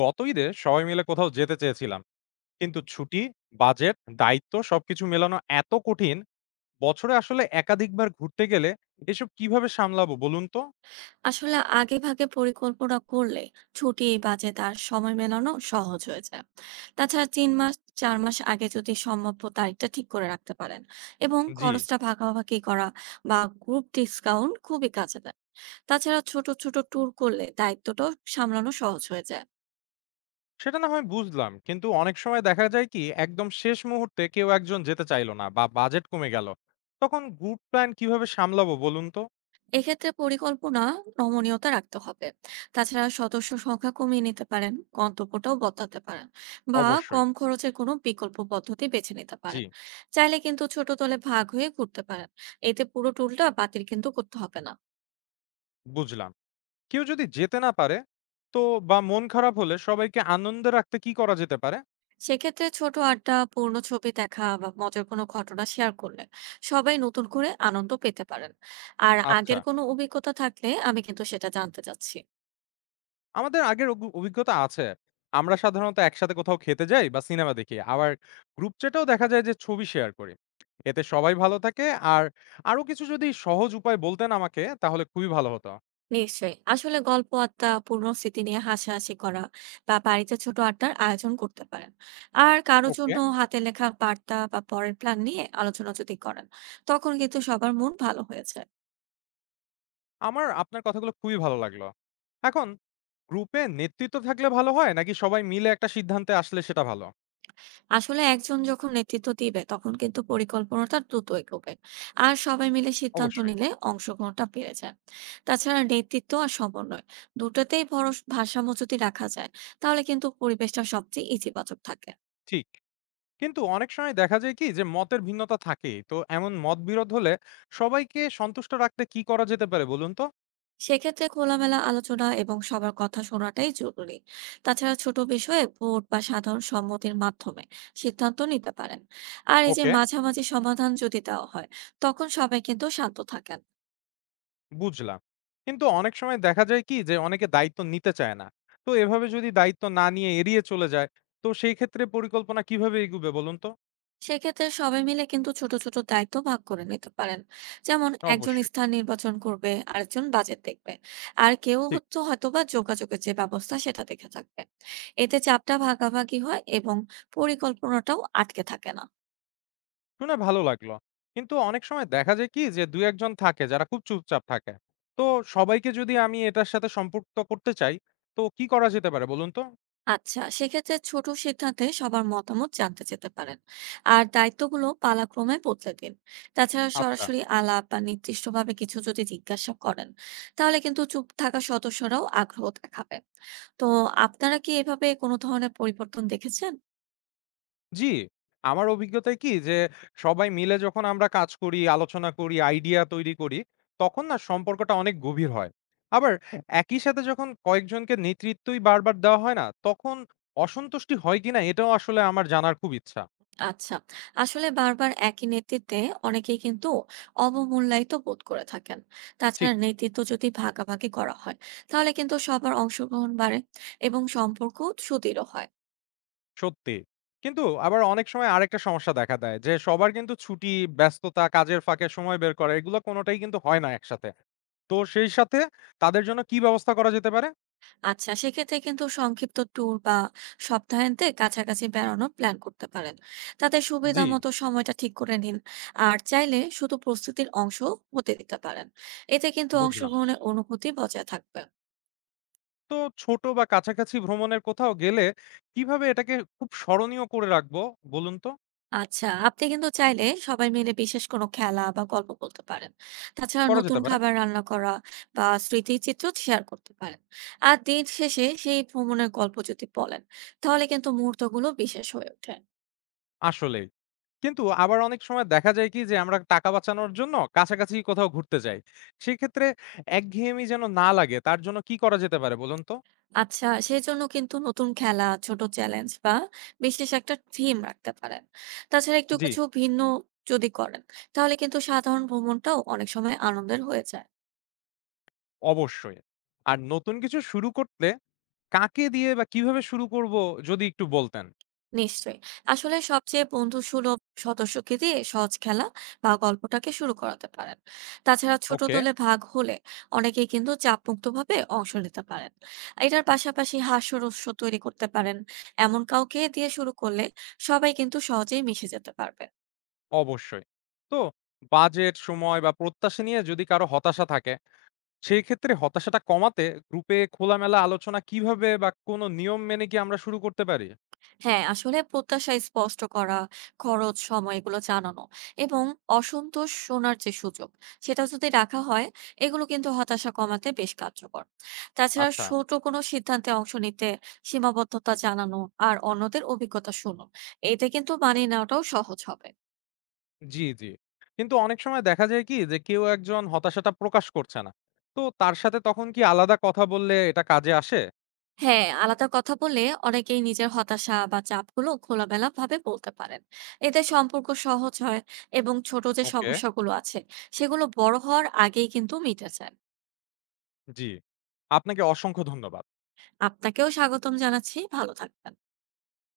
গত ঈদে সবাই মিলে কোথাও যেতে চেয়েছিলাম, কিন্তু ছুটি, বাজেট, দায়িত্ব সবকিছু মেলানো এত কঠিন। বছরে আসলে একাধিকবার ঘুরতে গেলে এসব কিভাবে সামলাবো বলুন তো? আসলে আগে ভাগে পরিকল্পনা করলে ছুটি বাজেট আর সময় মেলানো সহজ হয়ে যায়। তাছাড়া 3 মাস 4 মাস আগে যদি সম্ভাব্য তারিখটা ঠিক করে রাখতে পারেন এবং জি। খরচটা ভাগাভাগি করা বা গ্রুপ ডিসকাউন্ট খুবই কাজে দেয়। তাছাড়া ছোট ছোট ট্যুর করলে দায়িত্বটাও সামলানো সহজ হয়ে যায়। সেটা না হয় বুঝলাম, কিন্তু অনেক সময় দেখা যায় কি একদম শেষ মুহূর্তে কেউ একজন যেতে চাইলো না বা বাজেট কমে গেল। তখন গ্রুপ প্ল্যান কিভাবে সামলাবো বলুন তো? এক্ষেত্রে পরিকল্পনা নমনীয়তা রাখতে হবে। তাছাড়া সদস্য সংখ্যা কমিয়ে নিতে পারেন, গন্তব্যটাও বদলাতে পারেন বা অবশ্যই। কম খরচের কোনো বিকল্প পদ্ধতি বেছে নিতে জি। পারেন। চাইলে কিন্তু ছোট দলে ভাগ হয়ে ঘুরতে পারেন, এতে পুরো টুলটা বাতিল কিন্তু করতে হবে না। বুঝলাম। কেউ যদি যেতে না পারে তো, বা মন খারাপ হলে সবাইকে আনন্দে রাখতে কি করা যেতে পারে? সেক্ষেত্রে ছোট আড্ডা, পুরনো ছবি দেখা বা মজার কোনো ঘটনা শেয়ার করলে সবাই নতুন করে আনন্দ পেতে পারেন। আর আচ্ছা। আগের কোনো অভিজ্ঞতা থাকলে আমি কিন্তু সেটা জানতে চাচ্ছি। আমাদের আগের অভিজ্ঞতা আছে। আমরা সাধারণত একসাথে কোথাও খেতে যাই বা সিনেমা দেখি। আবার গ্রুপ চ্যাটেও দেখা যায় যে ছবি শেয়ার করি। এতে সবাই ভালো থাকে। আর আরো কিছু যদি সহজ উপায় বলতেন আমাকে, তাহলে খুবই ভালো হতো। নিশ্চয়ই। আসলে গল্প, আড্ডা, পুরনো স্মৃতি নিয়ে হাসাহাসি করা বা বাড়িতে ছোট আড্ডার আয়োজন করতে পারেন। আর কারো ওকে। জন্য হাতে লেখা বার্তা বা পরের প্ল্যান নিয়ে আলোচনা যদি করেন, তখন কিন্তু সবার মন ভালো হয়ে যায়। আমার আপনার কথাগুলো খুবই ভালো লাগলো। এখন গ্রুপে নেতৃত্ব থাকলে ভালো হয় নাকি সবাই মিলে একটা সিদ্ধান্তে আসলে সেটা ভালো? আসলে একজন যখন নেতৃত্ব দিবে, তখন কিন্তু পরিকল্পনাটা দ্রুত এগোবে। আর সবাই মিলে সিদ্ধান্ত অবশ্যই। নিলে অংশগ্রহণটা বেড়ে যায়। তাছাড়া নেতৃত্ব আর সমন্বয় দুটাতেই ভারসাম্য যদি রাখা যায়, তাহলে কিন্তু পরিবেশটা সবচেয়ে ইতিবাচক থাকে। ঠিক। কিন্তু অনেক সময় দেখা যায় কি যে মতের ভিন্নতা থাকেই। তো এমন মতবিরোধ হলে সবাইকে সন্তুষ্ট রাখতে কি করা যেতে পারে বলুন তো? সেক্ষেত্রে খোলামেলা আলোচনা এবং সবার কথা শোনাটাই জরুরি। তাছাড়া ছোট বিষয়ে ভোট বা সাধারণ সম্মতির মাধ্যমে সিদ্ধান্ত নিতে পারেন। আর এই যে ওকে। মাঝামাঝি সমাধান যদি দেওয়া হয়, তখন সবাই কিন্তু শান্ত থাকেন। বুঝলাম। কিন্তু অনেক সময় দেখা যায় কি যে অনেকে দায়িত্ব নিতে চায় না। তো এভাবে যদি দায়িত্ব না নিয়ে এড়িয়ে চলে যায়, তো সেই ক্ষেত্রে পরিকল্পনা কিভাবে এগুবে বলুন তো? সেক্ষেত্রে সবাই মিলে কিন্তু ছোট ছোট দায়িত্ব ভাগ করে নিতে পারেন। যেমন একজন অবশ্যই। স্থান নির্বাচন করবে, আরেকজন বাজেট দেখবে, আর কেউ ঠিক। হচ্ছে হয়তো বা যোগাযোগের যে ব্যবস্থা সেটা দেখে থাকবে। এতে চাপটা ভাগাভাগি হয় এবং পরিকল্পনাটাও আটকে থাকে না। শুনে ভালো লাগলো। কিন্তু অনেক সময় দেখা যায় কি যে ২-১ জন থাকে যারা খুব চুপচাপ থাকে। তো সবাইকে যদি আমি এটার সাথে সম্পৃক্ত করতে চাই, তো কি করা যেতে পারে বলুন তো? আচ্ছা, সেক্ষেত্রে ছোট সিদ্ধান্তে সবার মতামত জানতে যেতে পারেন। আর দায়িত্বগুলো পালাক্রমে বদলে দিন। তাছাড়া আচ্ছা। সরাসরি আলাপ বা নির্দিষ্টভাবে কিছু যদি জিজ্ঞাসা করেন, তাহলে কিন্তু চুপ থাকা সদস্যরাও আগ্রহ দেখাবে। তো আপনারা কি এভাবে কোনো ধরনের পরিবর্তন দেখেছেন? জি, আমার অভিজ্ঞতায় কি যে সবাই মিলে যখন আমরা কাজ করি, আলোচনা করি, আইডিয়া তৈরি করি, তখন না সম্পর্কটা অনেক গভীর হয়। আবার একই সাথে যখন কয়েকজনকে নেতৃত্বই বারবার দেওয়া হয় না, তখন অসন্তুষ্টি হয় কিনা এটাও আসলে আমার জানার খুব ইচ্ছা। আচ্ছা, আসলে বারবার একই নেতৃত্বে অনেকেই কিন্তু অবমূল্যায়িত বোধ করে থাকেন। ঠিক। তাছাড়া নেতৃত্ব যদি ভাগাভাগি করা হয়, তাহলে কিন্তু সবার অংশগ্রহণ বাড়ে এবং সম্পর্ক সুদৃঢ় হয়। সত্যি। কিন্তু আবার অনেক সময় আরেকটা সমস্যা দেখা দেয় যে সবার কিন্তু ছুটি, ব্যস্ততা, কাজের ফাঁকে সময় বের করা এগুলো কোনোটাই কিন্তু হয় না একসাথে। তো সেই সাথে তাদের জন্য কি ব্যবস্থা করা যেতে পারে? আচ্ছা, সেক্ষেত্রে কিন্তু সংক্ষিপ্ত ট্যুর বা সপ্তাহান্তে কাছাকাছি বেড়ানো প্ল্যান করতে পারেন। তাতে জি, সুবিধা মতো সময়টা ঠিক করে নিন। আর চাইলে শুধু প্রস্তুতির অংশ হতে দিতে পারেন। এতে কিন্তু বুঝলাম। অংশগ্রহণের অনুভূতি বজায় থাকবে। তো ছোট বা কাছাকাছি ভ্রমণের কোথাও গেলে কিভাবে এটাকে খুব স্মরণীয় করে রাখবো বলুন তো? আচ্ছা, আপনি কিন্তু চাইলে সবাই মিলে বিশেষ কোনো খেলা বা গল্প বলতে পারেন। তাছাড়া করা নতুন যেতে পারে। খাবার রান্না করা বা স্মৃতিচিত্র শেয়ার করতে পারেন। আর দিন শেষে সেই ভ্রমণের গল্প যদি বলেন, তাহলে কিন্তু মুহূর্তগুলো বিশেষ হয়ে ওঠে। আসলেই। কিন্তু আবার অনেক সময় দেখা যায় কি যে আমরা টাকা বাঁচানোর জন্য কাছাকাছি কোথাও ঘুরতে যাই। সেক্ষেত্রে একঘেয়েমি যেন না লাগে তার জন্য কি করা যেতে পারে বলুন তো? আচ্ছা, সেজন্য কিন্তু নতুন খেলা, ছোট চ্যালেঞ্জ বা বিশেষ একটা থিম রাখতে পারেন। তাছাড়া একটু জি, কিছু ভিন্ন যদি করেন, তাহলে কিন্তু সাধারণ ভ্রমণটাও অনেক সময় আনন্দের হয়ে যায়। অবশ্যই। আর নতুন কিছু শুরু করতে কাকে দিয়ে বা কিভাবে শুরু করব যদি একটু বলতেন? নিশ্চয়ই। আসলে সবচেয়ে বন্ধুসুলভ সদস্যকে দিয়ে সহজ খেলা বা গল্পটাকে শুরু করাতে পারেন। তাছাড়া ছোট ওকে, দলে ভাগ হলে অনেকেই কিন্তু চাপমুক্তভাবে অংশ নিতে পারেন। এটার পাশাপাশি হাস্যরস্য তৈরি করতে পারেন। এমন কাউকে দিয়ে শুরু করলে সবাই কিন্তু সহজেই মিশে যেতে পারবে। অবশ্যই। তো বাজেট, সময় বা প্রত্যাশা নিয়ে যদি কারো হতাশা থাকে, সেই ক্ষেত্রে হতাশাটা কমাতে গ্রুপে খোলামেলা আলোচনা কিভাবে বা কোনো নিয়ম মেনে কি আমরা শুরু করতে পারি? হ্যাঁ, আসলে প্রত্যাশা স্পষ্ট করা, খরচ, সময় এগুলো জানানো এবং অসন্তোষ শোনার যে সুযোগ সেটা যদি রাখা হয়, এগুলো কিন্তু হতাশা কমাতে বেশ কার্যকর। তাছাড়া আচ্ছা, ছোট কোনো সিদ্ধান্তে অংশ নিতে সীমাবদ্ধতা জানানো আর অন্যদের অভিজ্ঞতা শুনুন। এতে কিন্তু মানিয়ে নেওয়াটাও সহজ হবে। জি, জি। কিন্তু অনেক সময় দেখা যায় কি যে কেউ একজন হতাশাটা প্রকাশ করছে না। তো তার সাথে তখন কি আলাদা কথা বললে এটা কাজে আসে? হ্যাঁ, আলাদা কথা বলে অনেকেই নিজের হতাশা বা চাপগুলো খোলামেলা ভাবে বলতে পারেন। এতে সম্পর্ক সহজ হয় এবং ছোট যে ওকে, সমস্যাগুলো আছে সেগুলো বড় হওয়ার আগেই কিন্তু মিটে যায়। জি। আপনাকে অসংখ্য ধন্যবাদ। আপনাকেও স্বাগতম জানাচ্ছি। ভালো থাকবেন।